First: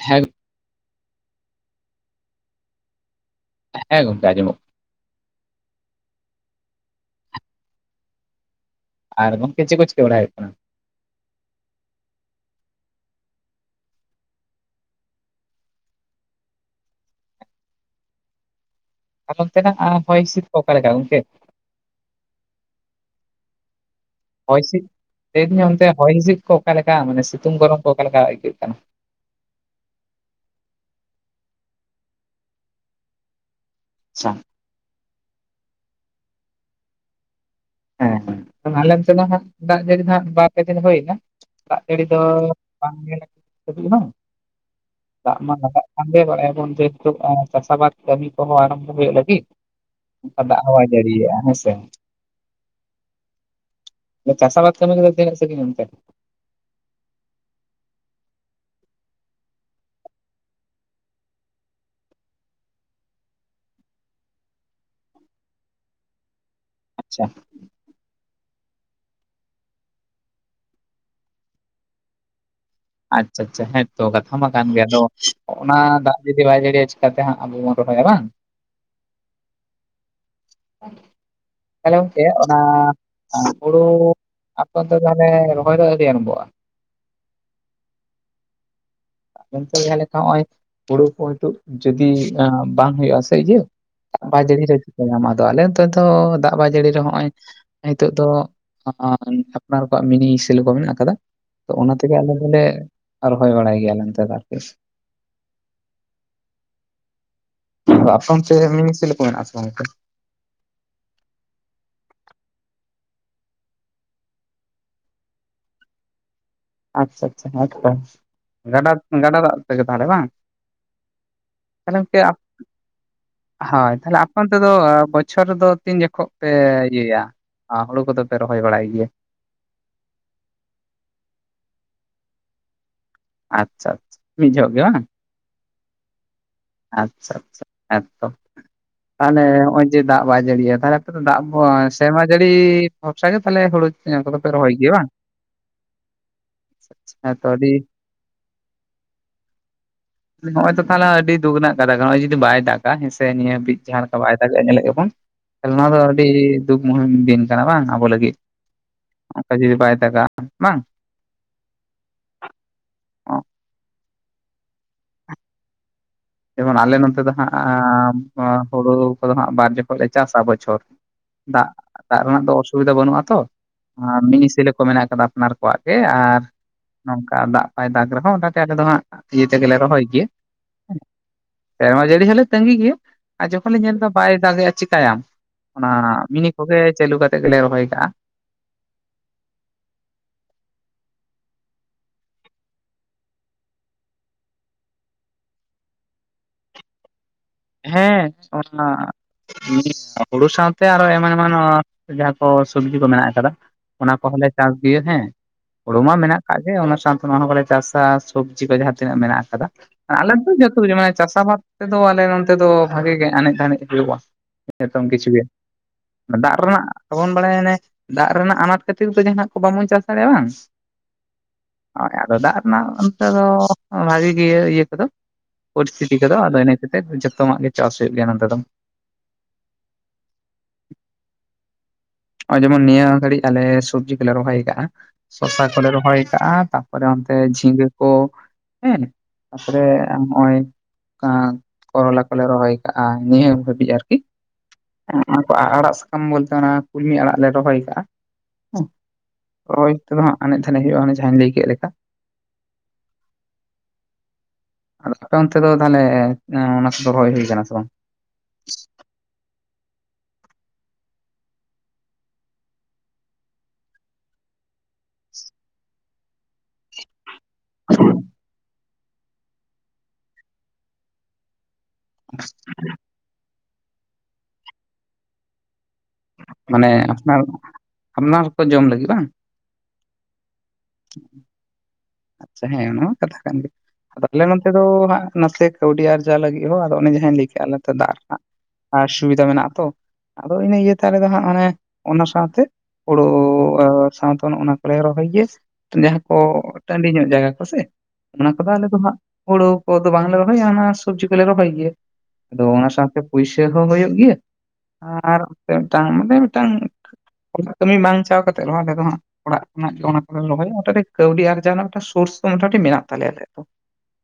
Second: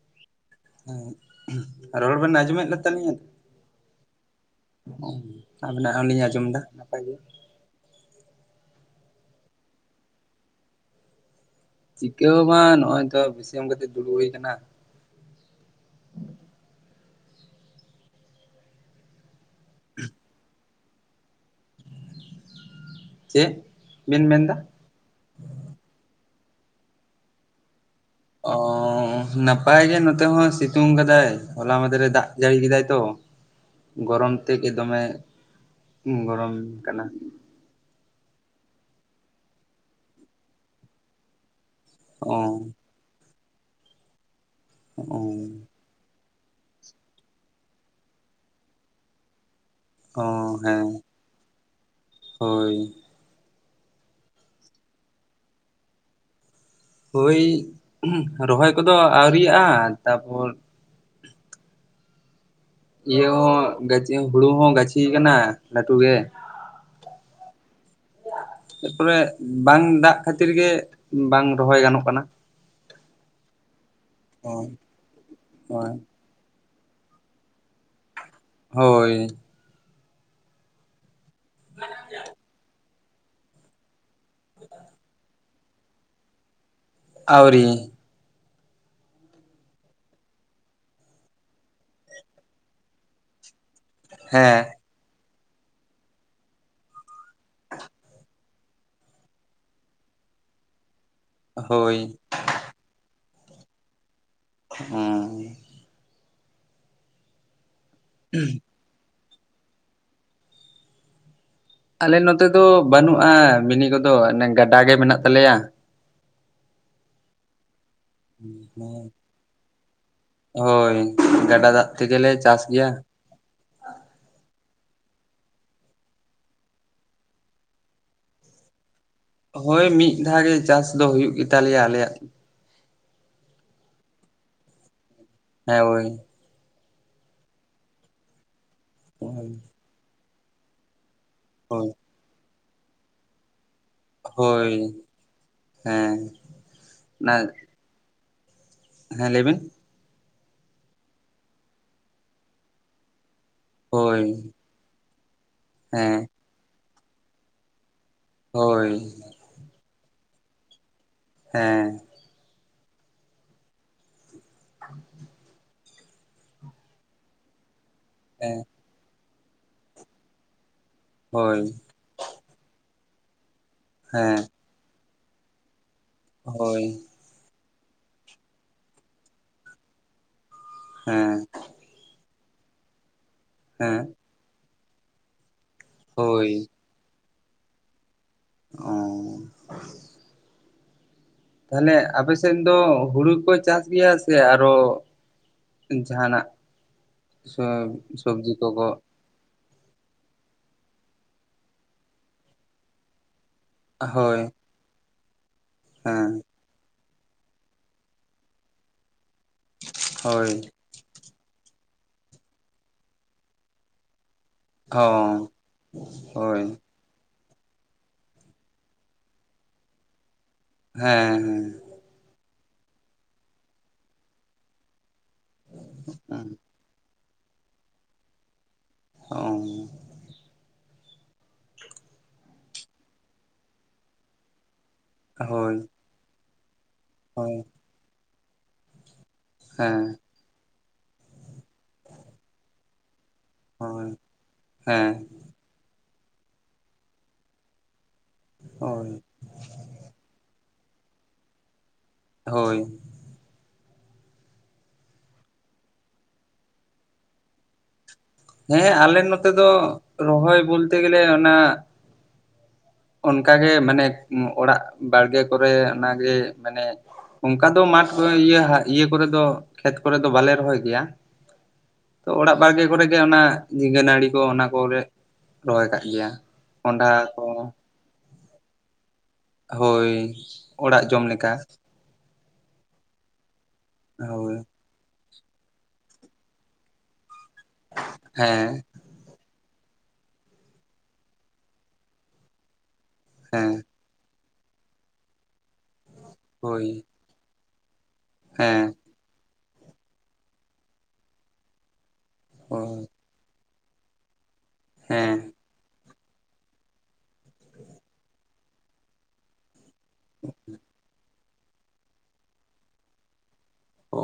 ᱦᱮᱸ ᱨᱚᱲ ᱵᱮᱱ ᱟᱸᱡᱚᱢᱮᱫ ᱞᱮᱛᱟᱞᱤᱧᱟ ᱦᱮᱸ ᱜᱚᱢᱠᱮ ᱟᱸᱡᱚᱢᱚᱜ ᱟᱵᱮᱱᱟᱜ ᱦᱚᱸᱞᱤᱧ ᱟᱸᱡᱚᱢᱫᱟ ᱱᱟᱯᱚᱭ ᱜᱮ᱾ ᱟᱨ ᱜᱚᱢᱠᱮ ᱪᱮᱫ ᱠᱚ ᱪᱤᱠᱟᱹ ᱵᱟᱲᱟᱭ ᱦᱩᱭᱩᱜ ᱠᱟᱱᱟ? ᱪᱤᱠᱟᱹ ᱦᱚᱸ ᱵᱟᱝ ᱱᱚᱜᱼᱚᱭ ᱛᱚ ᱵᱮᱥᱤ ᱮᱢ ᱠᱟᱛᱮᱜ ᱫᱩᱲᱩᱵ ᱦᱩᱭ ᱟᱠᱟᱱᱟ᱾ [inaudible] [unintelligible] ᱚᱱᱛᱮᱱᱟᱜ ᱦᱚᱭ ᱦᱤᱥᱤᱫ ᱠᱚ ᱚᱠᱟ ᱞᱮᱠᱟ ᱜᱚᱢᱠᱮ? ᱪᱮᱫ? ᱵᱤᱱ ᱢᱮᱱᱫᱟ? ᱦᱚᱭ ᱦᱤᱥᱤᱫ ᱞᱟᱹᱭᱮᱫᱟᱧ ᱚᱱᱛᱮ ᱦᱚᱭ ᱦᱤᱸᱥᱤᱫ ᱠᱚ ᱚᱠᱟᱞᱮᱠᱟ ᱢᱟᱱᱮ ᱥᱤᱛᱩᱝ ᱜᱚᱨᱚᱢ ᱠᱚ ᱚᱠᱟ ᱞᱮᱠᱟ ᱚ ᱟᱹᱭᱠᱟᱹᱜ ᱠᱟᱱᱟ? ᱱᱟᱯᱟᱭ ᱜᱮ ᱱᱚᱛᱮ ᱦᱚᱸ ᱥᱤᱛᱩᱝ ᱠᱟᱫᱟᱭ ᱦᱚᱞᱟ ᱢ ᱢᱟᱽᱫᱷᱮ ᱨᱮ ᱫᱟᱜ ᱡᱟᱹᱲᱤ ᱠᱮᱫᱟᱭ ᱛᱚ ᱟᱪᱪᱷᱟ ᱜᱚᱨᱚᱢ ᱛᱮ ᱜᱮ ᱫᱚᱢᱮ ᱜᱚᱨᱚᱢ ᱠᱟᱱᱟ ᱦᱮᱸ ᱦᱮᱸ ᱟᱞᱮᱮᱱ ᱥᱮᱫ ᱫᱚ ᱦᱜ ᱫᱟᱜ ᱡᱟᱹᱲᱤ ᱦᱜ ᱵᱟᱨᱯᱮ ᱫᱤᱱ ᱦᱩᱭᱱᱟ ᱫᱟᱜ ᱡᱟᱹᱲᱤ ᱫᱚ ᱚ ᱵᱟᱝ ᱧᱮ ᱫᱷᱟᱹᱵᱤᱡ ᱚ ᱵᱟᱝ [inaudible] ᱮ [inaudible] ᱢᱚᱱᱫᱷᱮ ᱪᱟᱥ ᱟᱵᱟᱫ ᱠᱟᱹᱢᱤ ᱠᱚᱦᱚᱸ ᱟᱨᱟᱢᱵᱷᱚ ᱦᱩᱭᱩᱜ ᱞᱟᱹᱜᱤᱫ ᱚ ᱟᱨ ᱫᱟᱜᱦᱚ ᱦᱮᱸ ᱵᱟᱭ ᱡᱟᱲᱤᱭᱮᱜ-ᱟ ᱦᱮᱸ ᱥᱮ [unintelligible] ᱪᱟᱥᱟᱵᱟᱫ ᱠᱟᱹᱢᱤ ᱠᱚ ᱫᱚ ᱛᱤᱱᱟᱹᱜ ᱥᱟᱹᱜᱤᱧ ᱜᱚᱢᱠᱮ ᱦᱳᱭ ᱨᱚᱦᱚᱭ ᱠᱚᱫᱚ ᱟᱹᱣᱨᱤᱭᱟᱜᱼᱟ ᱛᱟᱨᱯᱚᱨ ᱤᱭᱟᱹ ᱦᱚᱸ ᱦᱩᱲᱩ ᱦᱚᱸ ᱜᱟᱹᱪᱷᱤ ᱠᱟᱱᱟ ᱞᱟᱹᱴᱩ ᱜᱮ ᱟᱪᱪᱷᱟ [unintelligible] ᱮᱨᱯᱚᱨᱮ ᱵᱟᱝ ᱫᱟᱜ ᱠᱷᱟᱹᱛᱤᱨ ᱜᱮ ᱵᱟᱝ ᱨᱚᱦᱚᱭ ᱜᱟᱱᱚᱜ ᱠᱟᱱᱟ ᱟᱪᱷᱟ ᱟᱪᱷᱟ ᱦᱮᱸᱛᱚ ᱠᱟᱛᱷᱟ ᱢᱟ ᱠᱟᱱ ᱦᱳᱭ ᱜᱮᱭᱟ ᱛ ᱚᱱᱟ ᱦᱳᱭ ᱫᱟᱜ ᱡᱩᱫᱤ ᱵᱟᱭ ᱡᱟᱲᱤᱭᱟ ᱪᱤᱠᱟᱹᱛᱮ ᱦᱟᱹᱜ ᱟᱵᱚᱵᱚᱱ ᱨᱚᱦᱚᱭᱟ ᱵᱟᱝ ᱦᱳᱭ ᱦᱮᱞᱳ ᱜᱚᱝᱠᱮ ᱚᱱᱟ ᱟᱨ ᱦᱩᱲᱩ ᱟᱯᱮ ᱚᱱᱛᱮ ᱫᱚ ᱛᱟᱦᱞᱮ ᱨᱚᱦᱚᱭ ᱫᱚ ᱟᱹᱰᱤ ᱟᱵᱷᱚᱜᱼᱟ [unintelligible] ᱟᱯᱮᱚᱱᱛᱮ ᱫᱚ ᱡᱟᱦᱟᱸ ᱞᱮᱠᱟ ᱱᱚᱜᱼᱚᱭ ᱦᱩᱲᱩ ᱠᱚ ᱡᱩᱫᱤ ᱵᱟᱝ ᱦᱩᱭᱩᱜᱼᱟ ᱥᱮ ᱤᱭᱟᱹ ᱫᱟᱜ ᱦᱮᱸ ᱵᱟᱭᱡᱟᱹᱲᱤ ᱨᱮ ᱫᱚ ᱪᱮᱠᱟᱭᱟᱢ ᱟᱫᱚ ᱟᱞᱮ ᱱᱚᱛᱮ ᱫᱚ ᱫᱟᱜ ᱵᱟᱭᱡᱟᱹᱲᱤ ᱨᱮ ᱦᱚ ᱱᱚᱜᱼᱚᱭ ᱱᱤᱛᱚᱜ ᱫᱚ ᱟᱯᱱᱟᱨ ᱠᱚᱣᱟᱜ ᱢᱤᱱᱤᱥᱤᱞᱚ ᱠᱚ ᱢᱮᱱᱟᱜ ᱟᱠᱟᱫᱟ ᱛᱚ ᱚᱱᱟ ᱦᱳᱭ ᱛᱮᱜᱮ ᱟᱞᱮ ᱫᱚᱞᱮ ᱨᱚᱦᱚᱭ ᱵᱟᱲᱟᱭ ᱜᱮᱭᱟᱞᱮ ᱱᱚᱛᱮ ᱫᱚ ᱟᱨᱠᱤ ᱟᱫᱚ ᱚᱸ ᱟ ᱪ ᱢ ᱥᱤ ᱠᱚᱮᱱ ᱟᱪ [unintelligible] ᱟᱞᱮ ᱱᱚᱛᱮ ᱫᱚ ᱵᱟᱹᱱᱩᱜᱼᱟ ᱢᱤᱱᱤ ᱠᱚᱫᱚ ᱚᱱᱮ ᱜᱟᱰᱟ ᱜᱮ ᱢᱮᱱᱟᱜ ᱛᱟᱞᱮᱭᱟ ᱟᱪᱪᱷᱟ ᱟᱪᱪᱷᱟ ᱟᱪᱪᱷᱟ ᱜᱟᱰᱟ ᱦᱮᱸ ᱜᱟᱰᱟ ᱫᱟᱜ ᱛᱟᱦᱞᱮ ᱵᱟᱝ ᱦᱳᱭ ᱜᱟᱰᱟ ᱫᱟᱜ ᱛᱟᱦᱞᱮ ᱜᱚᱢᱠᱮ ᱛᱮᱜᱮᱞᱮ ᱟᱯᱮ ᱪᱟᱥ ᱜᱮᱭᱟ ᱚᱱᱛᱮ ᱫᱚ ᱟ ᱫᱚ ᱵᱚᱪᱷᱚᱨ ᱨᱮᱫᱚ ᱛᱤᱱ ᱡᱚᱠᱷᱚᱱ ᱯᱮ ᱤᱭᱟᱹᱭᱟ ᱦᱩᱲᱩ ᱠᱚᱫᱚ ᱯᱮ ᱨᱚᱦᱚᱭ ᱵᱟᱲᱟᱭ ᱜᱮᱭᱟ ᱦᱳᱭ ᱢᱤᱫ ᱫᱷᱟᱣ ᱜᱮ ᱪᱟᱥ ᱫᱚ ᱦᱩᱭᱩᱜ ᱜᱮᱛᱟᱞᱮᱭᱟ ᱟᱞᱮᱭᱟᱜ ᱟᱪᱪᱷᱟ ᱟᱪᱪᱷᱟ ᱢᱤᱫ ᱡᱚᱦᱚᱜ ᱜᱮ ᱵᱟᱝ ᱦᱮᱸ ᱦᱳᱭ [inaudible] ᱟᱪᱪᱷᱟ ᱟᱪᱪᱷᱟ ᱮᱛᱚ ᱛᱟᱦᱚᱞᱮ ᱦᱳᱭ ᱱᱚᱜᱼᱚᱭ ᱡᱮ ᱫᱟᱜ ᱵᱟᱭ ᱡᱟᱹᱲᱤᱭᱟᱤᱭᱟ ᱛᱟᱦᱚᱞᱮ ᱫᱟᱜ ᱠᱚ ᱦᱳᱭ ᱥᱮᱢᱟ ᱡᱟᱹᱲᱤ ᱯᱷᱚᱠᱥ ᱜᱮ ᱛᱟᱦᱚᱞᱮ ᱦᱩᱲᱩ ᱮᱞ ᱠᱚᱫᱚ ᱯᱮ ᱦᱳᱭ ᱨᱚᱦᱚᱭ ᱜᱮᱭᱟ ᱵᱟᱝ ᱦᱮᱸ ᱚᱱᱟ ᱦᱮᱸᱛᱚ ᱟᱹᱰᱤ ᱦᱮᱸ ᱞᱟᱹᱭ ᱵᱤᱱ ᱱᱚᱜᱼᱚᱭ ᱛᱚ ᱛᱟᱦᱚᱞᱮ ᱟᱹᱰᱤ ᱫᱩᱠ ᱨᱮᱱᱟᱜ ᱠᱟᱛᱷᱟ ᱱᱚᱜᱚᱭ ᱡᱩᱫᱤ ᱵᱟᱭ ᱫᱟᱜᱟ ᱦᱮᱸ ᱥᱮ ᱱᱤᱭᱟᱹ ᱵᱤᱫ ᱡᱟᱦᱟᱸ ᱞᱮᱠᱟ ᱦᱳᱭ ᱵᱟᱭ ᱫᱟᱜᱮᱜᱼᱟ ᱧᱮᱞᱮᱫ ᱜᱮᱵᱚᱱ ᱠᱷ ᱱᱚᱣᱟ ᱫᱚ ᱦᱮᱸ ᱟᱹᱰᱤ ᱫᱩᱠ ᱢᱩᱦᱤᱢ ᱫᱤᱱ ᱠᱟᱱᱟ ᱵᱟᱝ ᱟᱵᱚ ᱞᱟᱹᱜᱤᱫ ᱦᱳᱭ ᱚᱱᱠᱟ ᱡᱩᱫᱤ ᱵᱟᱭ ᱫᱟᱜᱟ ᱵᱟᱝ ᱦᱮᱸ ᱚ [inaudible] [unintelligible] ᱡᱮᱢᱚᱱ ᱟᱞᱮ ᱱᱚᱛᱮ ᱫᱚ ᱦᱟᱸᱜ ᱦᱮᱸ ᱦᱩᱲᱩ ᱠᱚᱫᱚ ᱦᱟᱸᱜ ᱵᱟᱨ ᱡᱚᱠᱷᱚᱱ ᱞᱮ ᱪᱟᱥᱟ ᱵᱚᱪᱷᱚᱨ ᱦᱳᱭ ᱫᱟᱜ ᱫᱟᱜ ᱨᱮᱱᱟᱜ ᱫᱚ ᱚᱥᱩᱵᱤᱫᱟ ᱵᱟᱹᱱᱩᱜᱼᱟᱛᱚ ᱦᱮᱸ ᱢᱤᱱᱤᱥᱤᱯᱚ ᱠᱚ ᱢᱮᱱᱟᱜ ᱠᱟᱫᱟ ᱟᱯᱱᱟᱨ ᱠᱚᱣᱟᱜ ᱟᱨ ᱦᱳᱭ ᱱᱚᱝᱠᱟ ᱫᱟᱜ ᱯᱟᱭ ᱫᱟᱜᱽ ᱨᱮᱦᱚᱸ ᱚᱱᱟᱛᱮ ᱟᱞᱮ ᱫᱚ ᱦᱟᱸᱜ ᱥᱤᱭᱟᱹ ᱛᱮᱜᱮᱞᱮ ᱨᱚᱦᱚᱭ ᱜᱮᱭᱟ ᱦᱮᱸ ᱥᱮᱨᱢᱟ ᱡᱟᱹᱲᱤ ᱦᱚᱸᱞᱮ ᱛᱟᱹᱜᱤ ᱜᱮᱭᱟ ᱟᱨ ᱡᱚᱠᱷᱚᱱ ᱞᱮ ᱧᱮᱞᱫᱟ ᱦᱮᱸ ᱵᱟᱭ ᱫᱟᱜᱮᱜᱼᱟ ᱪᱤᱠᱟᱭᱟᱢ ᱚᱱᱟ ᱢᱤᱱᱤ ᱦᱳᱭ ᱠᱚᱜᱮ ᱪᱟᱹᱞᱩ ᱠᱟᱛᱮᱫ ᱜᱮᱞᱮ ᱨᱚᱦᱚᱭ ᱠᱟᱜᱼᱟ ᱚ ᱛᱟᱦᱞᱮ ᱟᱯᱮ ᱥᱮᱫ ᱫᱚ ᱦᱩᱲᱩ ᱠᱚ ᱪᱟᱥ ᱜᱮᱭᱟ ᱥᱮ ᱟᱨᱚ ᱡᱟᱦᱟᱱᱟᱜ ᱦᱮᱸ ᱥᱚᱵᱡᱤ ᱚᱱᱟ ᱠᱚᱠᱚ ᱦᱩᱲᱩ ᱥᱟᱶᱛᱮ ᱟᱨᱚ ᱮᱢᱟᱱ ᱮᱢᱟᱱ ᱡᱟᱦᱟᱸ ᱠᱚ ᱥᱚᱵᱡᱤ ᱠᱚ ᱢᱮᱱᱟᱜ ᱟᱠᱟᱫᱟ ᱚᱱᱟ ᱦᱳᱭ ᱠᱚᱦᱚᱸᱞᱮ ᱪᱟᱥ ᱜᱮᱭᱟ ᱦᱮᱸ ᱦᱩᱲᱩ ᱢᱟ ᱦᱮᱸ ᱢᱮᱱᱟᱜ ᱟᱠᱟᱟᱜ ᱜᱮ ᱚᱱᱟ ᱥᱟᱶᱛᱮ ᱚᱱᱟ ᱦᱚᱸ ᱠᱚᱞᱮ ᱪᱟᱥᱟ ᱥᱚᱵᱽᱡᱤ ᱠᱚ ᱡᱟᱦᱟᱸ ᱛᱤᱱᱟᱹᱜ ᱢᱮᱱᱟᱜ ᱟᱠᱟᱫᱟ ᱟᱞᱮ ᱦᱳᱭ ᱫᱚ ᱡᱚᱛᱚᱮ ᱢᱟᱱᱮ ᱪᱟᱥ ᱟᱵᱟᱫ ᱛᱮᱫᱚ ᱟᱞᱮ ᱱᱚᱱᱚᱛ ᱫᱚ ᱵᱷᱟᱜᱤ ᱜᱮ ᱮᱱᱮᱡ ᱫᱷᱟᱱᱮᱡ ᱦᱩᱭᱩᱜᱼᱟ᱾ ᱚ ᱱᱤᱛᱚᱝ ᱠᱤᱪᱷᱩ ᱜᱮ ᱫᱟᱜ ᱦᱳᱭ ᱨᱮᱱᱟᱜᱵᱚᱱ ᱵᱟᱲᱟᱭ ᱮᱱᱟ ᱫᱟᱜ ᱨᱮᱱᱟᱜ ᱟᱱᱟᱴ ᱠᱷᱟᱹᱛᱤᱨ ᱫᱚ ᱡᱟᱦᱟᱱᱟᱜ ᱠᱚ ᱵᱟᱵᱚᱱ ᱪᱟᱥ ᱫᱟᱲᱮᱭᱟᱜᱼᱟ ᱵᱟᱝ ᱦᱮᱸ ᱦᱮᱸ ᱚᱱᱟ ᱚᱱᱛᱮ ᱫᱚ ᱵᱷᱟᱜᱤ ᱜᱮ ᱤᱭᱟᱹ ᱠᱚᱫᱚ ᱯᱚᱨᱤᱥᱛᱷᱤᱛᱤ ᱠᱚᱫᱚ ᱦᱮᱸ ᱟᱫᱚ ᱤᱱᱟᱹ ᱠᱟᱛᱤᱨ ᱡᱚ ᱡᱚᱛᱚᱢᱟᱜ ᱜᱮ ᱪᱟᱥ ᱦᱩᱭᱩᱜ ᱜᱮᱭᱟ᱾ ᱱᱚᱛᱮ ᱫᱚ ᱚ ᱱᱚᱜᱚᱭ ᱡᱮᱢᱚᱱ ᱱᱤᱭᱟᱹ ᱜᱷᱟᱹᱲᱤᱡ ᱟᱞᱮ ᱥᱚᱵᱽᱡᱤ ᱠᱚᱞᱮ ᱨᱚᱦᱚᱭ ᱠᱟᱜᱼᱟ, ᱥᱚᱥᱟ ᱦᱳᱭ ᱠᱚᱞᱮ ᱨᱚᱦᱚᱭ ᱠᱟᱜᱼᱟ᱾ ᱛᱟᱯᱚᱨᱮ ᱚᱱᱛᱮ ᱦᱳᱭ ᱡᱷᱤᱸᱜᱟᱹ ᱠᱚ ᱦᱮᱸ ᱛᱟᱯᱚᱨᱮ ᱦᱮᱸ ᱱᱚᱜᱼᱚᱭ ᱠᱚᱨᱚᱞᱟ ᱠᱚᱞᱮ ᱨᱚᱦᱚᱭ ᱠᱟᱜᱼᱟ᱾ ᱱᱤᱭᱟᱹ ᱦᱟᱹᱵᱤᱡ ᱦᱳᱭ ᱟᱨᱠᱤ ᱦᱮᱸ ᱚᱱᱟ ᱟᱲᱟᱜ ᱥᱟᱠᱟᱢ ᱵᱚᱞᱛᱮ ᱚᱱᱟ ᱠᱩᱞᱢᱤ ᱟᱲᱟᱜ ᱞᱮ ᱨᱚᱦᱚᱭ ᱠᱟᱜᱼᱟ ᱦᱳᱭ ᱦᱳᱭ ᱛᱚᱵᱮ ᱦᱟᱸᱜ ᱟᱱᱮᱡ ᱫᱷᱟᱱᱮᱡ ᱦᱩᱭᱩᱜᱼᱟ ᱡᱟᱦᱟᱸᱧ ᱞᱟᱹᱭ ᱠᱮᱫ ᱞᱮᱠᱟ᱾ ᱦᱳᱭ! ᱟᱫᱚ ᱟᱯᱮ ᱚᱱᱛᱮ ᱫᱚ ᱛᱟᱦᱟᱞᱮ ᱚᱱᱟ ᱠᱚ ᱨᱚᱦᱚᱭ ᱦᱩᱭ ᱠᱟᱱᱟ ᱥᱮ ᱵᱟᱝ? ᱦᱮᱸ ᱟᱞᱮ ᱱᱚᱛᱮ ᱫᱚ ᱨᱚᱦᱚᱭ ᱵᱚᱞᱛᱮ ᱜᱮᱞᱮ ᱚᱱᱟ ᱚᱱᱠᱟᱜᱮ ᱢᱟᱱᱮ ᱚᱲᱟᱜ ᱵᱟᱲᱜᱮ ᱠᱚᱨᱮ ᱚᱱᱟᱜᱮ ᱢᱟᱱᱮ ᱚᱱᱠᱟ ᱫᱚ ᱢᱟᱴᱷ ᱤᱭᱟᱹ ᱤᱭᱟᱹ ᱠᱚᱨᱮ ᱫᱚ ᱠᱷᱮᱛ ᱠᱚᱨᱮ ᱫᱚ ᱵᱟᱞᱮ ᱨᱚᱦᱚᱭ ᱜᱮᱭᱟ᱾ ᱛᱚ ᱚᱲᱟᱜ ᱵᱟᱲᱜᱮ ᱠᱚᱨᱮᱜᱮ ᱚᱱᱟ ᱜᱮᱭᱟ ᱢᱟᱱᱮ ᱠᱚᱸᱰᱷᱟ ᱟᱯᱱᱟᱨ ᱠᱚ ᱟᱯᱱᱟᱨ ᱠᱚ ᱡᱚᱢ ᱞᱟᱹᱜᱤᱫ ᱵᱟᱝ? ᱦᱳᱭ ᱚᱲᱟᱜ ᱡᱚᱢ ᱞᱮᱠᱟ᱾ ᱟᱪᱪᱷᱟ ᱦᱮᱸ ᱚᱱᱟ ᱦᱚ ᱠᱟᱛᱷᱟ ᱠᱟᱱ ᱜᱮᱭᱟ ᱟᱫᱚ ᱟᱞᱮ ᱦᱳᱭ ᱱᱚᱛᱮ ᱫᱚ ᱱᱟᱜ ᱱᱟᱥᱮ ᱠᱟᱹᱣᱰᱤ ᱟᱨᱡᱟᱣ ᱞᱟᱹᱜᱤᱫ ᱦᱚᱸ ᱟᱫᱚ ᱚᱱᱮ ᱡᱟᱦᱟᱸᱟᱧ ᱞᱟᱹᱭ ᱠᱮᱜᱼᱟ᱾ ᱫᱟᱜ ᱨᱮᱱᱟᱜ ᱦᱮᱸ ᱟᱥᱩᱵᱤᱫᱟ ᱢᱮᱱᱟᱜᱼᱟ ᱛᱚ᱾ ᱟᱫᱚ ᱤᱱᱟᱹ ᱤᱭᱟᱹ ᱛᱮ ᱟᱞᱮᱫᱚ ᱦᱟᱸᱜ ᱢᱟᱱᱮ ᱚᱱᱟ ᱥᱟᱶᱛᱮ ᱦᱩᱲᱳ ᱦᱮᱸ ᱟᱨ ᱥᱟᱶᱛᱮ ᱚᱱ ᱚᱱᱟ ᱠᱚᱞᱮ ᱨᱚᱦᱚᱭ ᱜᱮᱭᱟ ᱡᱟᱦᱟᱸ ᱠᱚ ᱦᱳᱭ ᱴᱟᱺᱰᱤ ᱧᱚᱜ ᱡᱟᱭᱜᱟ ᱠᱚᱥᱮ ᱚᱱᱟ ᱠᱚᱫᱚ ᱦᱮᱸ ᱟᱞᱮ ᱫᱚ ᱦᱟᱸᱜ ᱦᱩᱲᱩ ᱠᱚᱫᱚ ᱵᱟᱝᱞᱮ ᱨᱚᱦᱚᱭᱭᱟ ᱦᱟᱱᱟ ᱥᱚᱵᱽᱡᱤ ᱠᱚᱞᱮ ᱨᱚᱦᱚᱭ ᱜᱮᱭᱟ᱾ ᱟᱫᱚ ᱚᱱᱟ ᱦᱳᱭ ᱥᱟᱶᱛᱮ ᱯᱩᱭᱥᱟᱹ ᱦᱚᱸ ᱦᱩᱭᱩᱜ ᱜᱮᱭᱟ ᱦᱮᱸ ᱟᱨ ᱚᱱᱛᱮ ᱢᱤᱫᱴᱟᱝ ᱢᱟᱱᱮ ᱢᱤᱫᱴᱟᱝ ᱚᱲᱟᱜ ᱠᱟᱹᱢᱤ ᱵᱟᱝ ᱪᱟᱣ ᱠᱟᱛᱮ ᱨᱮᱦᱚᱸ ᱟᱞᱮ ᱫᱚ ᱦᱟᱸᱜ ᱚᱲᱟᱜ ᱚᱱᱟᱜ ᱚᱱᱟ ᱠᱚᱞᱮ ᱨᱚᱦᱚᱭᱟ ᱠᱟᱹᱣᱰᱤ ᱟᱨᱡᱟᱣ ᱨᱮᱱᱟᱜ ᱢᱤᱫᱴᱟᱝ ᱥᱳᱨᱥ ᱢᱳᱴᱟᱢᱩᱴᱤ ᱢᱮᱱᱟᱜ ᱛᱟᱞᱮᱭᱟ ᱟᱞᱮᱭᱟᱜ ᱫᱚ᱾ ᱚ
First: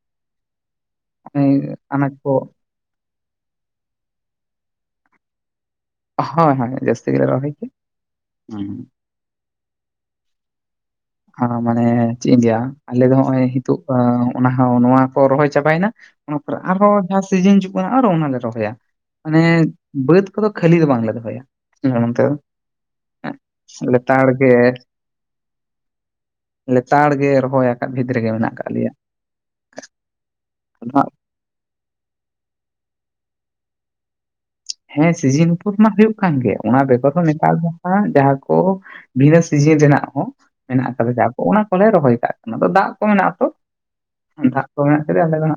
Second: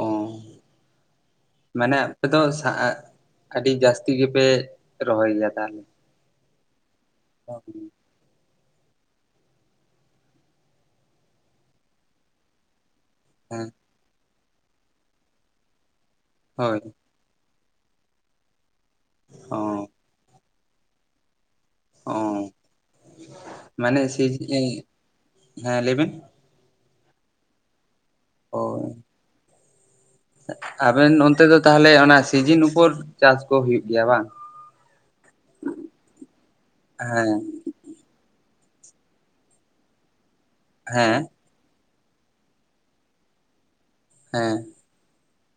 ᱚᱱᱮ ᱢᱟᱱᱮ ᱟᱱᱟᱡ ᱟᱯᱮ ᱠᱚ ᱫᱚ ᱟᱹᱰᱤ ᱡᱟᱹᱥᱛᱤ ᱜᱮᱯᱮ ᱨᱚᱦᱚᱭ ᱜᱮᱭᱟ ᱛᱟᱦᱟᱞᱮ᱾ ᱦᱳᱭ ᱦᱳᱭ ᱡᱟᱹᱥᱛᱤ ᱜᱮᱞᱮ ᱨᱚᱦᱚᱭ ᱠᱮᱜ᱾ ᱩᱸ᱾ ᱦᱚᱸ ᱢᱟᱱᱮ ᱪᱮᱫ ᱤᱧ ᱞᱟᱹᱭᱟ ᱟᱞᱮ ᱫᱚ ᱦᱚᱸᱜᱼᱚᱭ ᱦᱮᱸ ᱱᱤᱛᱚᱜ ᱟᱸ ᱚᱱᱟ ᱦᱚᱸ ᱱᱚᱣᱟ ᱠᱚ ᱨᱚᱦᱚᱭ ᱪᱟᱵᱟᱭᱮᱱᱟ ᱚᱱᱟ ᱯᱚᱨᱮ ᱦᱳᱭ ᱟᱨᱦᱚᱸ ᱡᱟᱦᱟᱸ ᱥᱤᱡᱤᱱ ᱦᱤᱡᱩᱜ ᱠᱟᱱᱟ ᱟᱨᱦᱚ ᱚᱱᱟᱞᱮ ᱨᱚᱦᱚᱭᱟ᱾ ᱢᱟᱱᱮ ᱚ ᱵᱟᱹᱫᱽ ᱠᱚᱫᱚ ᱠᱷᱟᱹᱞᱤ ᱫᱚ ᱵᱟᱝᱞᱮ ᱫᱚᱦᱚᱭᱟ᱾ ᱚ ᱚᱱᱛᱮ ᱫᱚ? ᱢᱟᱱᱮ ᱥᱤ ᱞᱮᱛᱟᱲ ᱜᱮ! ᱦᱮᱸ ᱞᱟᱹᱭ ᱵᱮᱱ ᱞᱮᱛᱟᱲ ᱜᱮ ᱨᱚᱦᱚᱭ ᱟᱠᱟᱫ ᱵᱷᱮᱛ ᱨᱮᱜᱮ ᱢᱮᱱᱟᱜ ᱠᱟᱜ ᱦᱳᱭ ᱞᱮᱭᱟ᱾ ᱟᱫᱚ ᱦᱟᱸᱜ ᱟᱵᱮᱱ ᱦᱮᱸ ᱥᱤᱡᱤᱱ ᱩᱯᱚᱨ ᱢᱟ ᱦᱩᱭᱩᱜ ᱠᱟᱱ ᱜᱮᱭᱟ ᱚᱱᱟ ᱵᱮᱜᱚᱨ ᱦᱚᱸ ᱫᱚ ᱦᱮᱸ ᱡᱟᱦᱟᱸ ᱠᱚ ᱵᱷᱤᱱᱟᱹ ᱥᱤᱡᱤᱱ ᱨᱮᱱᱟᱜ ᱦᱚᱸ ᱢᱮᱱᱟᱜ ᱟᱠᱟᱫᱟ ᱦᱮᱸ ᱡᱟᱦᱟᱸ ᱠᱚ ᱚᱱᱟ ᱞᱮ ᱨᱚᱦᱚᱭ ᱠᱟᱜ ᱠᱟᱱᱟ, ᱟᱫᱚ ᱫᱟᱜ ᱠᱚ ᱢᱮᱱᱟᱜᱼᱟ᱾ ᱛᱚ ᱦᱮᱸ ᱫᱟᱜ ᱠᱚ ᱢᱮᱱᱟᱜ ᱟᱞᱮ ᱫᱚ ᱦᱟᱸᱜ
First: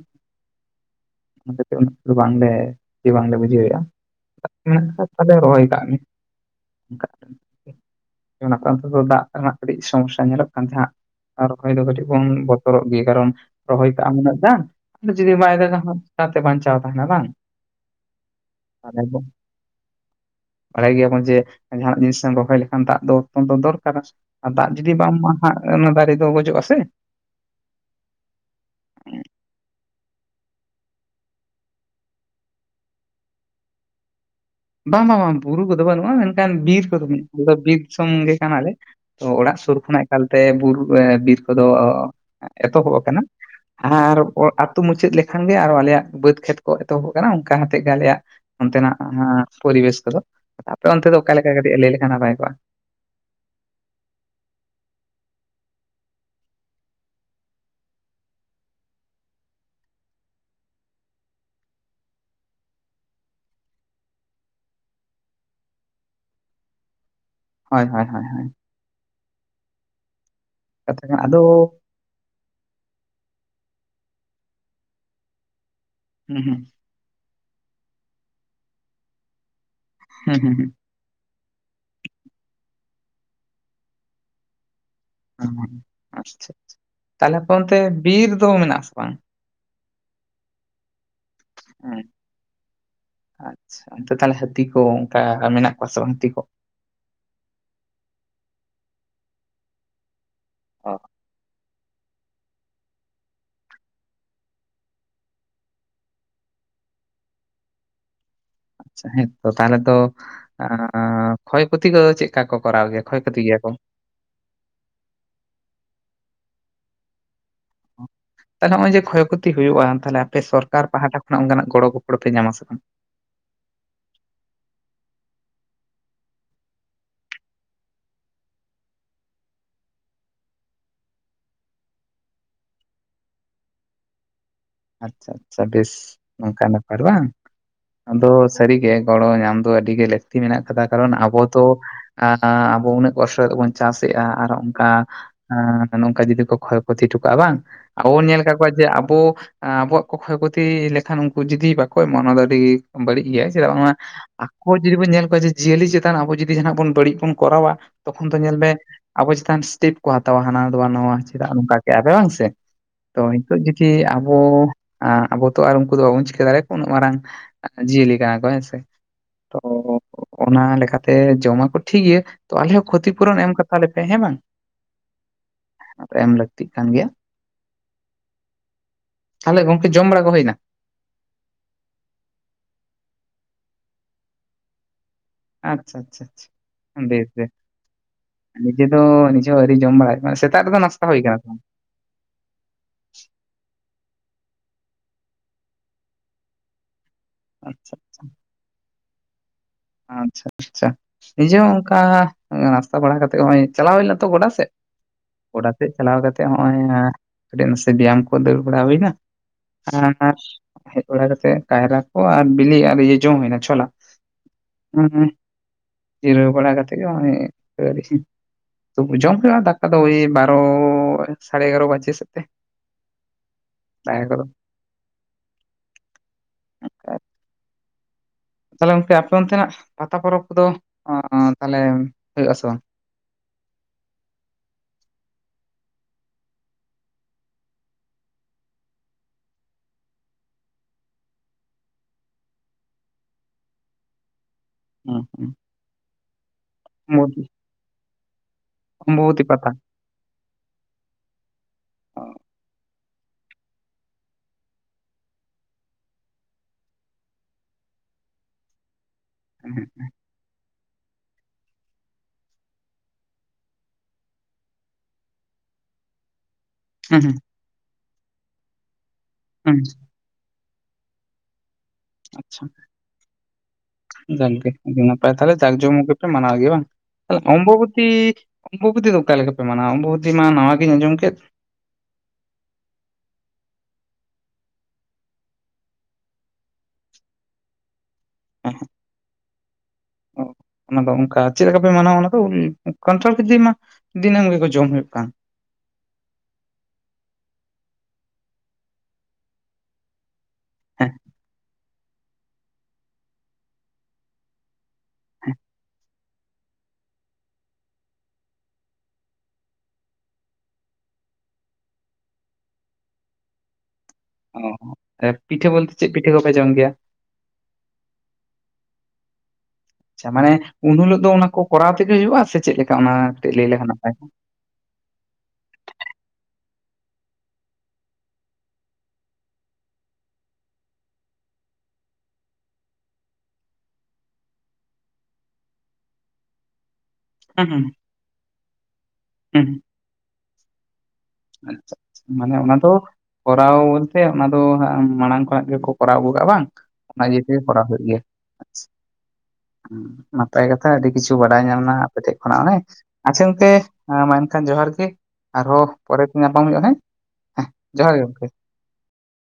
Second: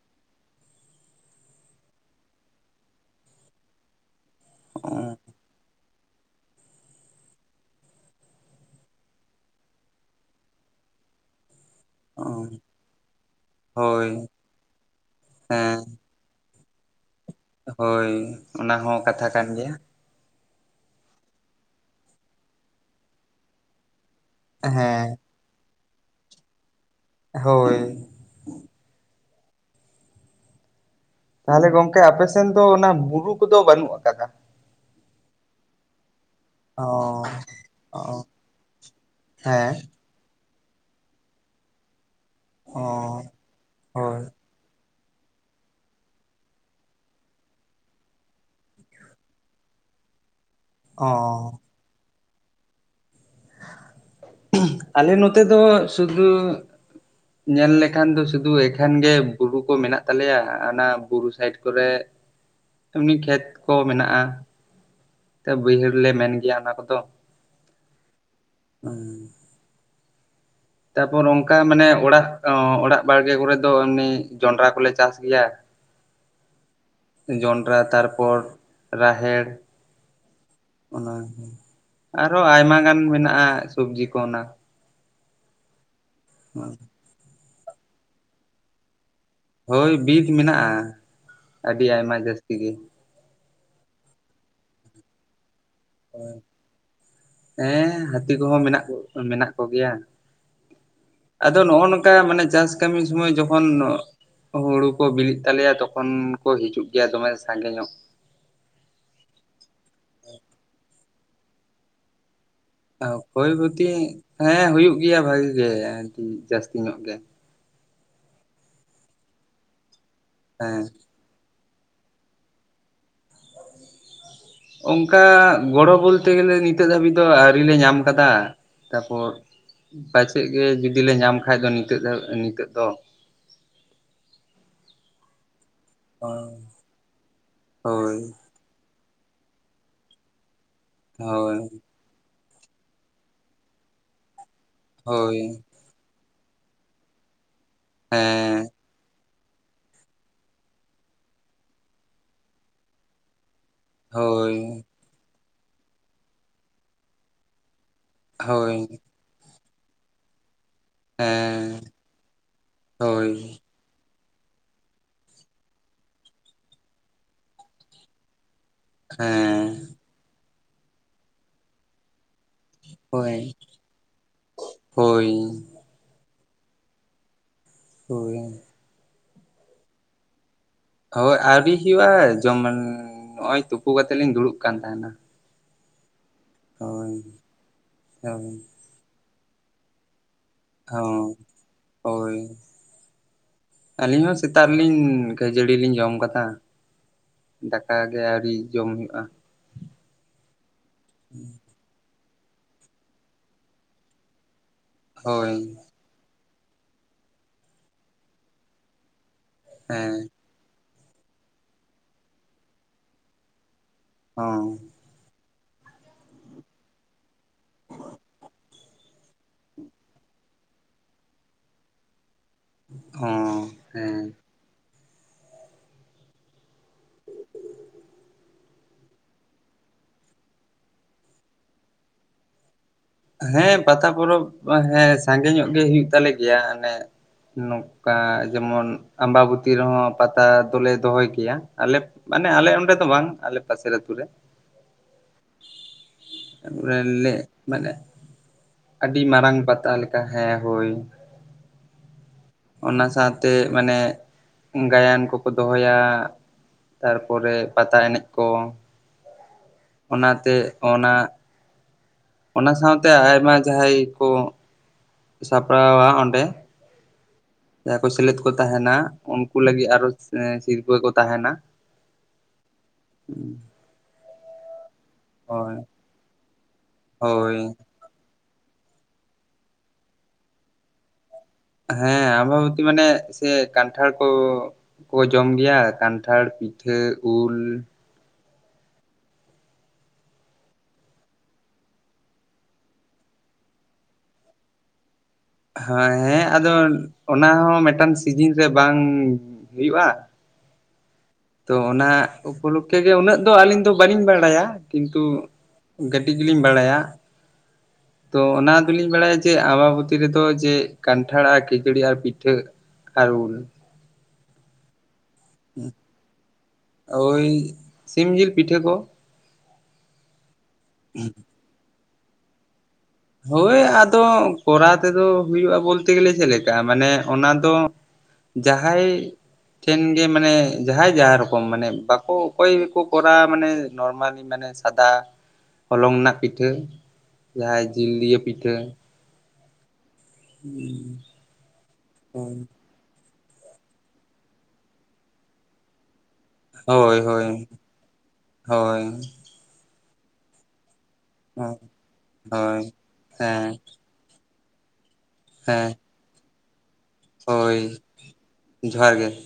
ᱵᱟᱝᱞᱮ ᱵᱟᱝᱞᱮ ᱵᱩᱡᱷᱟᱹᱣ ᱮᱜᱼᱟ᱾ ᱞᱮ ᱨᱚᱦᱚᱭ ᱠᱟᱜ ᱜᱮ ᱚᱱᱛᱮ ᱫᱚ ᱫᱟᱜ ᱨᱮᱱᱟᱜ ᱠᱟᱹᱴᱤᱡ ᱥᱚᱢᱚᱥᱥᱟ ᱧᱮᱞᱚᱜ ᱠᱟᱱ ᱛᱟᱦᱮᱸᱫ ᱟᱨᱦᱚ ᱨᱚᱦᱚᱭ ᱫᱚ ᱠᱟᱹᱴᱤᱡ ᱵᱚᱱ ᱵᱚᱛᱚᱨᱚᱜ ᱜᱮ ᱠᱟᱨᱚᱱ ᱨᱚᱦᱚᱭ ᱠᱟᱜ ᱦᱳᱭ ᱟᱢ ᱩᱱᱟᱜ ᱜᱟᱱ ᱡᱩᱫᱤ ᱵᱟᱭ ᱫᱟᱜᱟ ᱦᱮᱸ ᱦᱚ ᱛᱟᱣ ᱛᱟᱦᱮᱱᱟ ᱵᱟᱝ ᱦᱳᱭ ᱚᱱᱟᱦᱚ ᱛᱟᱦᱚᱞᱮ ᱵᱚᱱ ᱠᱟᱛᱷᱟ ᱠᱟᱱ ᱜᱮᱭᱟ ᱵᱟᱲᱟᱭ ᱜᱮᱭᱟᱵᱚᱱ ᱡᱮ ᱡᱟᱦᱟᱱᱟᱜ ᱡᱤᱱᱤᱥ ᱮᱢ ᱨᱚᱦᱚᱭ ᱞᱮᱠᱷᱟᱱ ᱫᱟᱜ ᱫᱚ ᱩᱱ ᱫᱚᱨᱠᱟᱨᱟ ᱟᱨ ᱫᱟᱜ ᱡᱩᱫᱤ ᱦᱮᱸ ᱵᱟᱢ ᱟᱢᱟᱜ-ᱟ ᱦᱟᱸᱜ ᱚᱱᱟ ᱫᱟᱨᱮ ᱫᱚ ᱜᱚᱡᱚᱜ ᱟᱥᱮ ᱦᱳᱭ ᱛᱟᱦᱚᱞᱮ ᱜᱚᱝᱠᱮ ᱟᱯᱮ ᱥᱮᱱ ᱫᱚ ᱚᱱᱟ ᱵᱩᱨᱩ ᱠᱚᱫᱚ ᱵᱟᱹᱱᱩᱜ ᱠᱟᱫᱟ ᱵᱟᱝ ᱵᱟᱝ ᱵᱟᱝ ᱵᱩᱨᱩ ᱠᱚᱫᱚ ᱵᱟᱹᱱᱩᱜᱼᱟ ᱢᱮᱱ ᱟᱱ ᱵᱤᱨ ᱚ ᱠᱚᱫᱚ ᱟᱞᱮ ᱫᱚ ᱵᱤᱨ ᱚ ᱥᱚᱝᱜᱮ ᱠᱟᱱᱟᱞᱮ ᱛᱚ ᱚᱲᱟᱜ ᱦᱮᱸ ᱥᱩᱨ ᱠᱷᱚᱱᱟᱜ ᱮᱠᱟᱞ ᱛᱮ ᱵᱩᱨᱩ ᱵᱤᱨ ᱠᱚᱫᱚ ᱚ ᱮᱛᱚᱦᱚᱵ ᱟᱠᱟᱱᱟ ᱟᱨ ᱦᱳᱭ ᱢᱩᱪᱟᱹᱫ ᱞᱮᱠᱷᱟᱱ ᱜᱮ ᱟᱨᱚ ᱟᱞᱮᱭᱟᱜ ᱵᱟᱹᱫᱽ ᱠᱷᱮᱛ ᱠᱚ ᱮᱛᱚᱦᱚᱵ ᱠᱟᱱᱟ ᱚᱱᱠᱟᱛᱮᱜ ᱜᱮ ᱟᱞᱮᱭᱟᱜ ᱚᱱᱛᱮᱱᱟᱜ ᱯᱚᱨᱤᱵᱮᱥ ᱠᱚᱫᱚ ᱟᱯᱮ ᱚᱱᱛᱮ ᱚ ᱫᱚ ᱚᱠᱟ ᱞᱮᱠᱟ ᱠᱟᱹᱴᱤᱡ ᱞᱟᱹᱭ ᱞᱮᱠᱷᱟᱱ ᱱᱟᱯᱟᱭ ᱠᱚᱜᱼᱟ ᱟᱞᱮ ᱱᱚᱛᱮ ᱫᱚ ᱥᱩᱫᱷᱩ ᱧᱮᱞ ᱞᱮᱠᱷᱟᱱ ᱫᱚ ᱥᱩᱫᱷᱩ ᱮᱠᱷᱟᱱ ᱜᱮ ᱵᱩᱨᱩ ᱠᱚ ᱢᱮᱱᱟᱜ ᱛᱟᱞᱮᱭᱟ ᱚᱱᱟ ᱵᱩᱨᱩ ᱥᱟᱭᱤᱰ ᱠᱚᱨᱮ ᱮᱢᱱᱤ ᱠᱷᱮᱛ ᱠᱚ ᱢᱮᱱᱟᱜᱼᱟ ᱵᱟᱹᱭᱦᱟᱹᱲ ᱨᱮᱞᱮ ᱢᱮᱱ ᱜᱮᱭᱟ ᱚᱱᱟ ᱠᱚᱫᱚ ᱦᱳᱭ ᱦᱳᱭ ᱦᱳᱭ ᱦᱳᱭ ᱦᱮᱸ [inaudible] ᱠᱟᱛᱷᱟ ᱠᱟᱱᱟ ᱛᱟᱯᱚᱨ ᱟᱫᱚ ᱚᱱᱠᱟ ᱢᱟᱱᱮ ᱚᱲᱟᱜ ᱚᱲᱟᱜ ᱵᱟᱲᱜᱮ ᱠᱚᱨᱮ ᱫᱚ ᱮᱢᱱᱤ ᱡᱚᱱᱰᱨᱟ ᱠᱚᱞᱮ ᱪᱟᱥ ᱜᱮᱭᱟ ᱦᱮᱸ ᱦᱮᱸ [unintelligible] ᱡᱚᱱᱰᱨᱟ ᱛᱟᱨᱯᱚᱨ ᱨᱟᱦᱮᱲ ᱦᱩᱸ ᱦᱩᱸ ᱦᱩᱸ ᱚᱱᱟ ᱟᱨᱚ ᱟᱭᱢᱟ ᱜᱟᱱ ᱢᱮᱱᱟᱜᱼᱟ ᱥᱚᱵᱡᱤ ᱠᱚ ᱚᱱᱟ ᱟᱪᱷᱟᱷᱟ ᱛᱟᱦᱞᱮ ᱯᱷ ᱚᱱᱛᱮ ᱵᱤᱨ ᱫᱚ ᱢᱮᱱᱟᱜ ᱟᱥᱮ ᱵᱟᱝ ᱦᱳᱭ ᱵᱤᱨᱤᱫ ᱢᱮᱱᱟᱜᱼᱟ ᱟᱹᱰᱤ ᱟᱭᱢᱟ ᱡᱟᱹᱥᱛᱤ ᱜᱮ ᱛᱮ ᱛᱟᱦᱚᱞᱮ ᱦᱟᱹᱛᱤ ᱠᱚ ᱚᱱᱠᱟ ᱢᱮᱱᱟᱜ ᱠᱚᱣᱟ ᱥᱮ ᱵᱟᱝ ᱦᱟᱹᱛᱤ ᱠᱚ ᱦᱮᱸ ᱦᱟᱹᱛᱤ ᱠᱚᱦᱚᱸ ᱢᱮᱱᱟᱜ ᱢᱮᱱᱟᱜ ᱠᱚᱜᱮᱭᱟ ᱚ ᱟᱫᱚ ᱱᱚᱜᱼᱚ ᱱᱚᱝᱠᱟ ᱢᱟᱱᱮ ᱪᱟᱥ ᱠᱟᱹᱢᱤ ᱥᱚᱢᱚᱭ ᱡᱚᱠᱷᱚᱱ ᱦᱩᱲᱩ ᱠᱚ ᱵᱤᱞᱤᱜ ᱛᱟᱞᱮᱭᱟ ᱛᱚᱠᱷᱚᱱ ᱠᱚ ᱦᱤᱡᱩᱜ ᱜᱮᱭᱟ ᱫᱚᱢᱮ ᱥᱟᱸᱜᱮ ᱧᱚᱜ ᱠᱷᱚᱭᱯᱚᱛᱤ ᱠᱚ ᱪᱮᱫ ᱠᱷᱭ ᱵᱚᱛᱤ ᱦᱮᱸ ᱦᱩᱭᱩᱜ ᱜᱮᱭᱟ ᱵᱷᱟᱜᱤ ᱜᱮ ᱡᱟᱹᱥᱛᱤ ᱧᱚᱜ ᱜᱮ ᱛᱟᱦᱚᱞᱮ ᱱᱚᱜᱼᱚᱭ ᱡᱮ ᱠᱷᱚᱭ ᱠᱷᱚᱛᱤ ᱦᱩᱭᱩᱜᱼᱟ ᱛᱟᱦᱚᱞᱮ ᱟᱯᱮ ᱦᱮᱸ ᱥᱚᱨᱠᱟᱨ ᱯᱟᱦᱴᱟ ᱠᱷᱚᱱᱟᱜ ᱚᱱᱠᱟᱱᱟᱜ ᱜᱚᱲᱚ ᱜᱚᱯᱚᱲᱚ ᱯᱮ ᱧᱟᱢᱟ ᱥᱮ ᱵᱟᱝ ᱚᱱᱠᱟ ᱜᱚᱲᱚ ᱵᱚᱞᱛᱮ ᱜᱮᱞᱮ ᱱᱤᱛᱚᱜ ᱫᱷᱟᱹᱵᱤᱡ ᱫᱚ ᱟᱹᱣᱤᱞ ᱞᱮ ᱧᱟᱢ ᱟᱠᱟᱫᱟ ᱛᱟᱨᱯᱚᱨ ᱯᱟᱪᱮᱫ ᱜᱮ ᱡᱚᱫᱤ ᱞᱮ ᱧᱟᱢ ᱠᱷᱟᱱ ᱫᱚ ᱱᱤᱛᱚᱜ ᱫᱚ [inaudible] ᱟᱪᱷᱟ ᱟᱪᱪᱷᱟ ᱵᱮᱥ ᱱᱚᱝᱠᱟ ᱱᱟᱯᱟᱭ ᱵᱟᱝ ᱦᱳᱭ ᱟᱫᱚ ᱥᱟᱹᱨᱤᱜᱮ ᱜᱚᱲᱚ ᱧᱟᱢ ᱫᱚ ᱟᱹᱰᱤ ᱜᱮ ᱞᱟᱹᱠᱛᱤ ᱢᱮᱱᱟᱜ ᱟᱠᱟᱫᱟ ᱠᱟᱨᱚᱱ ᱟᱵᱚ ᱦᱳᱭ ᱫᱚ ᱟᱵᱚ ᱩᱱᱟᱹᱜ ᱠᱚᱥᱴᱚ ᱠᱟᱛᱮ ᱵᱚᱱ ᱪᱟᱥ ᱮᱼᱟ ᱟᱨ ᱚᱱᱠᱟ ᱦᱳᱭ ᱱᱚᱝᱠᱟ ᱡᱩᱫᱤ ᱠᱷᱚᱭ ᱠᱷᱚᱛᱤ ᱦᱚᱴᱚ ᱠᱟᱜᱼᱟ ᱵᱟᱝ ᱟᱵᱚ ᱵᱚᱱ ᱧᱮᱞ ᱦᱮᱸ ᱠᱟᱫᱠᱚᱣᱟ ᱡᱮ ᱟᱵᱚ ᱟᱵᱚᱣᱟᱜ ᱠᱚ ᱠᱷᱚᱭ ᱠᱷᱚᱛᱤ ᱞᱮᱠᱷᱟᱱ ᱩᱱᱠᱩ ᱡᱩᱫᱤ ᱵᱟᱠᱚ ᱮᱢᱟ ᱚᱱᱟ ᱫᱚ ᱟᱹᱰᱤ ᱵᱟᱹᱲᱤᱡ ᱜᱮᱭᱟᱭ ᱪᱮᱫ ᱵᱟᱝ ᱦᱳᱭ ᱟᱠᱚ ᱡᱩᱫᱤ ᱵᱚᱱ ᱧᱮᱞ ᱠᱚᱣᱟ ᱡᱮ ᱡᱤᱭᱟᱹᱞᱤ ᱪᱮᱛᱟᱱ ᱟᱵᱚ ᱡᱩᱫᱤ ᱡᱟᱦᱱᱟᱜ ᱵᱚᱱ ᱵᱟᱹᱲᱤᱡ ᱵᱚᱱ ᱠᱚᱨᱟᱣᱟ ᱛᱚᱠᱷᱚᱱ ᱫᱚ ᱧᱮᱞ ᱢᱮ ᱦᱳᱭ ᱟᱵᱚ ᱪᱮᱛᱟᱱ ᱥᱴᱮᱯ ᱠᱚ ᱦᱟᱛᱟᱣᱟ ᱦᱟᱱᱟ ᱪᱮᱫᱟᱜ ᱦᱮᱸ ᱱᱚᱝᱠᱟ ᱠᱮᱫᱼᱟᱯᱮ ᱵᱟᱝ ᱥᱮ ᱛᱚ ᱦᱳᱭ ᱱᱤᱛᱚᱜ ᱡᱩᱫᱤ ᱟᱵᱚ ᱟᱵᱚ ᱛᱚ ᱟᱨ ᱩᱱᱠᱩ ᱫᱚ ᱵᱟᱵᱚᱱ ᱪᱤᱠᱟᱹ ᱫᱟᱲᱮᱭᱟᱠᱚ ᱩᱱᱟᱹᱜ ᱢᱟᱨᱟᱝ ᱡᱤᱭᱟᱹᱞᱤ ᱠᱟᱱᱟ ᱠᱚ ᱦᱮᱸ ᱥᱮ ᱛᱚ ᱦᱮᱸ ᱚᱱᱟ ᱞᱮᱠᱟᱛᱮ ᱡᱚᱢᱟ ᱠᱚ ᱴᱷᱤᱠ ᱜᱮᱭᱟ ᱛᱚ ᱟᱞᱮ ᱦᱚᱸ ᱦᱳᱭ ᱠᱷᱚᱛᱤᱯᱩᱨᱩᱨᱚᱱ ᱮᱢ ᱠᱟᱛᱟᱞ ᱞᱮᱯᱮ ᱦᱮᱸ ᱵᱟᱝ ᱦᱳᱭ ᱟᱫᱚ ᱮᱢ ᱞᱟᱹᱜᱤᱫ ᱞᱟᱹᱠᱛᱤᱜ ᱠᱟᱱ ᱜᱮᱭᱟ [inaudible] ᱦᱚᱭ [unintelligible] ᱛᱟᱦᱚᱞᱮ ᱜᱚᱢᱠᱮ ᱡᱚᱢ ᱵᱟᱲᱟ ᱠᱚ ᱦᱩᱭᱱᱟ? ᱦᱳᱭ ᱟᱹᱣᱨᱤ ᱦᱩᱭᱩᱜᱼᱟ ᱡᱮᱢᱚᱱ ᱱᱚᱜᱼᱚᱭ ᱛᱩᱯᱩ ᱠᱟᱛᱮᱫ ᱞᱤᱧ ᱫᱩᱲᱩᱵ ᱠᱟᱱ ᱛᱟᱦᱮᱸᱱᱟ᱾ ᱟᱪᱪᱷᱟ ᱟᱪᱪᱷᱟ ᱟᱪᱪᱷᱟ ᱵᱮᱥ ᱵᱮᱥ ᱦᱳᱭ ᱱᱤᱡᱮ ᱫᱚ ᱱᱤᱡᱮ ᱦᱚ ᱥᱟᱨᱤ ᱡᱚᱢ ᱵᱟᱲᱟᱭ ᱥᱮᱛᱟᱜ ᱨᱮᱫᱚ ᱱᱟᱥᱛᱟ ᱦᱩᱭ ᱚ ᱠᱟᱱᱟ [unintelligible] ᱦᱳᱭ ᱟᱹᱞᱤᱧ ᱦᱚᱸ ᱥᱮᱛᱟᱜ ᱨᱮᱞᱤᱧ ᱠᱷᱟᱹᱡᱟᱹᱲᱤ ᱞᱤᱧ ᱡᱚᱢ ᱠᱟᱫᱟ᱾ ᱟᱪᱪᱷᱟ ᱫᱟᱠᱟ ᱜᱮ ᱟᱹᱣᱨᱤ ᱡᱚᱢ ᱦᱩᱭᱩᱜᱼᱟ᱾ ᱟᱪᱪᱷᱟ ᱟᱪᱪᱷᱟ ᱱᱤᱡᱮ ᱦᱚᱸ ᱚᱱᱠᱟ ᱱᱟᱥᱛᱟ ᱵᱟᱲᱟ ᱠᱟᱛᱮᱜ ᱦᱚᱸᱚᱭ ᱪᱟᱞᱟᱣ ᱦᱩᱭ ᱞᱮᱱᱟ ᱛᱚ ᱜᱚᱰᱟ ᱥᱮᱫ ᱦᱳᱭ ᱜᱚᱰᱟ ᱥᱮᱫ ᱪᱟᱞᱟᱣ ᱠᱟᱛᱮᱜ ᱦᱚᱭᱚᱝ [unintelligible] ᱱᱟᱥᱮ ᱵᱮᱭᱟᱢ ᱠᱚ ᱫᱟᱹᱲ ᱵᱟᱲᱟ ᱦᱩᱭᱱᱟ ᱦᱮᱸ ᱟᱨ ᱦᱮᱡ ᱵᱟᱲᱟ ᱠᱟᱛᱮ ᱠᱟᱭᱨᱟ ᱠᱚ ᱟᱨ ᱵᱤᱞᱤ ᱟᱨ ᱤᱭᱟᱹ ᱡᱚᱢ ᱦᱩᱭᱱᱟ ᱪᱷᱳᱞᱟ᱾ ᱦᱚᱸ ᱡᱤᱨᱟᱹᱣ ᱵᱟᱲᱟ ᱠᱟᱛᱮ ᱱᱚᱭᱼᱚᱭ ᱤᱥᱤᱱ ᱛᱚᱵ ᱡᱚᱢ ᱦᱩᱭᱩᱜᱼᱟ ᱫᱟᱠᱟ ᱫᱚ ᱳᱭ ᱵᱟᱨᱚ ᱥᱟᱲᱮ ᱮᱜᱟᱨᱚ ᱵᱟᱡᱮ ᱥᱟᱡ ᱛᱮ ᱦᱚᱸ ᱦᱮᱸ ᱫᱟᱠᱟ ᱠᱚᱫᱚ [inaudible] ᱛᱟᱦᱞᱮ ᱜᱚᱢᱠᱮ ᱟᱯᱮ ᱚᱱᱛᱮᱱᱟᱜ ᱯᱟᱛᱟ ᱯᱚᱨᱚᱵᱽ ᱠᱚᱫᱚ ᱛᱟᱦᱮ ᱦᱩᱭᱩᱜ ᱟᱥᱮ ᱵᱟᱝ? ᱦᱮᱸ ᱯᱟᱛᱟ ᱯᱚᱨᱚᱵᱽ ᱦᱮᱸ ᱥᱟᱸᱜᱮ ᱧᱚᱜ ᱜᱮ ᱦᱩᱭᱩᱜ ᱛᱟᱞᱮ ᱜᱮᱭᱟ ᱚᱱᱮ ᱱᱚᱝᱠᱟ ᱡᱮᱢᱚᱱ ᱟᱢᱵᱟᱵᱚᱛᱤ ᱨᱮᱦᱚᱸ ᱯᱟᱛᱟ ᱫᱚᱞᱮ ᱫᱚᱦᱚᱭ ᱠᱮᱭᱟ ᱟᱞᱮ ᱢᱟᱱᱮ ᱟᱞᱮ ᱚᱸᱰᱮ ᱫᱚ ᱵᱟᱝ ᱟᱞᱮ ᱯᱟᱥᱮ ᱟᱹᱛᱩ ᱨᱮ ᱦᱮᱸ ᱦᱮᱸ ᱞᱮ ᱢᱟᱱᱮ ᱟᱹᱰᱤ ᱢᱟᱨᱟᱝ ᱯᱟᱛᱟ ᱞᱮᱠᱟ ᱦᱮᱸ ᱦᱳᱭ ᱚ ᱚᱱᱟ ᱥᱟᱶᱛᱮ ᱢᱟᱱᱮ ᱜᱟᱭᱟᱱ ᱠᱚᱠᱚ ᱫᱚᱦᱚᱭᱟ ᱛᱟᱨᱯᱚᱨᱮ ᱯᱟᱛᱟ ᱮᱱᱮᱡ ᱠᱚ ᱦᱮᱸ ᱚᱱᱟᱛᱮ ᱚᱱᱟ ᱚᱱᱟ ᱥᱟᱶᱛᱮ ᱟᱭᱢᱟ ᱡᱟᱦᱟᱸᱭ ᱠᱚ ᱥᱟᱯᱲᱟᱣᱟ ᱚᱸᱰᱮ ᱦᱮᱸ ᱦᱮᱸ ᱡᱟᱦᱟᱸᱭ ᱠᱚ ᱥᱮᱞᱮᱫ ᱠᱚ ᱛᱟᱦᱮᱱᱟ ᱩᱱᱠᱩ ᱦᱩᱸ ᱞᱟᱹᱜᱤᱫ ᱟᱨᱚ ᱥᱤᱨᱯᱟᱹ ᱠᱚ ᱛᱟᱦᱮᱱᱟ᱾ ᱟᱪᱪᱷᱟ᱾ ᱡᱟᱠ ᱜᱮ ᱟᱹᱰᱤ ᱱᱟᱯᱟᱭ ᱛᱟᱦᱞᱮ ᱡᱟᱸᱠ ᱦᱳᱭ ᱡᱚᱢ ᱢᱩᱠᱷ ᱜᱮᱯᱮ ᱢᱟᱱᱟᱣ ᱜᱮᱭᱟ ᱵᱟᱝ [unintelligible] ᱦᱳᱭ ᱚᱢᱵᱚᱵᱚᱛᱤ ᱚᱢᱵᱚᱵᱩᱛᱤ ᱫᱚ ᱚᱠᱟ ᱞᱮᱠᱟ ᱯᱮ ᱢᱟᱱᱟᱣᱟ ᱚᱢᱵᱚᱵᱩᱛᱤ ᱢᱟ ᱱᱟᱣᱟ ᱜᱤᱧ ᱟᱸᱡᱚᱢ ᱠᱮᱫ? ᱦᱮᱸ ᱟᱢᱟᱵᱚᱛᱤ ᱢᱟᱱᱮ ᱥᱮ ᱠᱟᱱᱴᱟᱲ ᱠᱚ ᱠᱚ ᱡᱚᱢ ᱜᱮᱭᱟ ᱠᱟᱱᱴᱷᱟᱲ ᱯᱤᱴᱷᱟᱹ ᱩᱞ [unintelligible] ᱦ [inaudible] ᱚᱱᱟ ᱫᱚ ᱚᱱᱠᱟ ᱪᱮᱫ ᱞᱮᱠᱟᱯᱮ ᱢᱟᱱᱟᱣᱟ ᱚᱱᱟ ᱫᱚ ᱠᱟᱱᱴᱷᱟᱲ ᱵᱤᱞᱤ ᱢᱟ ᱫᱤᱱᱟᱹᱢ ᱜᱮᱠᱚ ᱡᱚᱢ ᱦᱩᱭᱩᱜ ᱠᱟᱱ᱾ ᱦᱮᱸ ᱦᱮᱸ ᱟᱫᱚ ᱚᱱᱟ ᱦᱚᱸ ᱢᱤᱫᱴᱟᱱ ᱥᱤᱡᱤᱱ ᱨᱮ ᱵᱟᱝ ᱦᱩᱭᱩᱜᱼᱟ᱾ ᱦᱮᱸ ᱛᱚ ᱚᱱᱟ ᱩᱯᱚᱞᱚᱠᱠᱷᱮ ᱜᱮ ᱩᱱᱟᱹᱜ ᱫᱚ ᱟᱹᱞᱤᱧ ᱫᱚ ᱵᱟᱹᱞᱤᱧ ᱵᱟᱲᱟᱭᱟ ᱠᱤᱱᱛᱩ ᱦᱮᱸ ᱠᱟᱹᱴᱤᱡ ᱜᱮᱞᱤᱧ ᱵᱟᱲᱟᱭᱟ [inaudible] ᱛᱚ ᱚᱱᱟ ᱫᱚᱞᱤᱧ ᱵᱟᱲᱟᱭᱟ ᱡᱮ ᱟᱵᱟᱵᱚᱛᱤ ᱨᱮᱫᱚ ᱡᱮ ᱠᱟᱱᱴᱷᱟᱲ ᱟᱨ ᱠᱤᱡᱲᱤ ᱟᱨ ᱯᱤᱴᱷᱟᱹ ᱠᱟᱨᱩᱞ ᱚ ᱯᱤᱴᱷᱟᱹ ᱵᱚᱞᱛᱮ ᱪᱮᱫ ᱯᱤᱴᱷᱟᱹ ᱠᱚᱯᱮ ᱡᱚᱢ ᱜᱮᱭᱟ? ᱳᱭ ᱥᱤᱢ ᱡᱤᱞ ᱯᱤᱴᱷᱟᱹ ᱠᱚ ᱟᱪᱪᱷᱟ ᱢᱟᱱᱮ ᱩᱱ ᱦᱤᱞᱳᱜ ᱫᱚ ᱚᱱᱟ ᱠᱚ ᱠᱚᱨᱟᱣ ᱛᱮᱜᱮ ᱦᱩᱭᱩᱜᱼᱟ ᱥᱮ ᱪᱮᱫ ᱞᱮᱠᱟ ᱚᱱᱟ ᱠᱟᱹᱴᱤᱡ ᱞᱟᱹᱭ ᱦᱳᱭ ᱞᱮᱠᱷᱟᱱ ᱱᱟᱯᱟᱭ ᱟᱫᱚ ᱠᱚᱜᱼᱟ ᱠᱚᱨᱟᱣ ᱛᱮᱫᱚ ᱦᱩᱭᱩᱜᱼᱟ ᱵᱚᱞᱛᱮ ᱜᱮᱞᱮ ᱪᱮᱞ ᱞᱮᱠᱟ ᱢᱟᱱᱮ ᱚᱱᱟ ᱫᱚ ᱡᱟᱦᱟᱸᱭ ᱴᱷᱮᱱ ᱜᱮ ᱢᱟᱱᱮ ᱡᱟᱦᱟᱸᱭ ᱡᱟᱦᱟᱸ ᱨᱚᱠᱚᱢ ᱢᱟᱱᱮ ᱵᱟᱠᱚ ᱚᱠᱚᱭᱠᱚ ᱠᱚᱨᱟᱣ ᱢᱟᱱᱮ ᱱᱚᱨᱢᱟᱞᱤ ᱢᱟᱱᱮ ᱥᱟᱫᱟ ᱦᱚᱞᱚᱝ ᱨᱮᱱᱟᱜ ᱯᱤᱴᱷᱟᱹ ᱦᱮᱸ ᱦᱮᱸ [inaudible] ᱤᱭᱟ ᱯᱤᱴᱷᱟᱹ ᱦᱮᱸᱮᱸ [inaudible] [unintelligible] ᱦᱮᱸ ᱟᱪᱷᱟ ᱢᱟᱱᱮ ᱚᱱᱟ ᱫᱚ ᱠᱚᱨᱟᱣ ᱵᱚᱞᱛᱮ ᱚᱱᱟ ᱫᱚ ᱢᱟᱲᱟᱝ ᱠᱷᱚᱱᱟᱜ ᱜᱮᱠᱚ ᱠᱚᱨᱟᱣ ᱟᱹᱜᱩ ᱵᱟᱝ ᱦᱳᱭ ᱚᱱᱟ ᱤᱭᱟᱹ ᱦᱳᱭ ᱛᱮᱜᱮ ᱠᱚᱨᱟᱣ ᱠᱮᱫ ᱜᱮ ᱱᱟᱯᱟᱭ ᱠᱟᱛᱷᱟ ᱟᱹᱰᱤ ᱠᱤᱪᱷᱩ ᱵᱟᱰᱟᱭ ᱦᱳᱭ ᱧᱟᱢᱱᱟ ᱟᱯᱮᱴᱷᱮᱡ ᱠᱷᱚᱱᱟᱜ ᱟᱱᱮ ᱟᱪᱷᱟ ᱚᱱᱛᱮ ᱦᱮᱸ ᱮᱱᱠᱷᱟᱱ ᱡᱚᱦᱟᱨ ᱜᱮ ᱟᱨᱦᱚᱸ ᱦᱮᱸ ᱯᱚᱨᱮᱛᱮ ᱧᱟᱯᱟᱢ ᱦᱩᱭᱩᱜᱼᱟ ᱦᱮᱸ ᱦᱮᱸ ᱦᱳᱭ ᱡᱚᱦᱟᱨ ᱜᱮ ᱜᱚᱝᱠᱮ ᱡᱚᱦᱟᱨ ᱜᱮ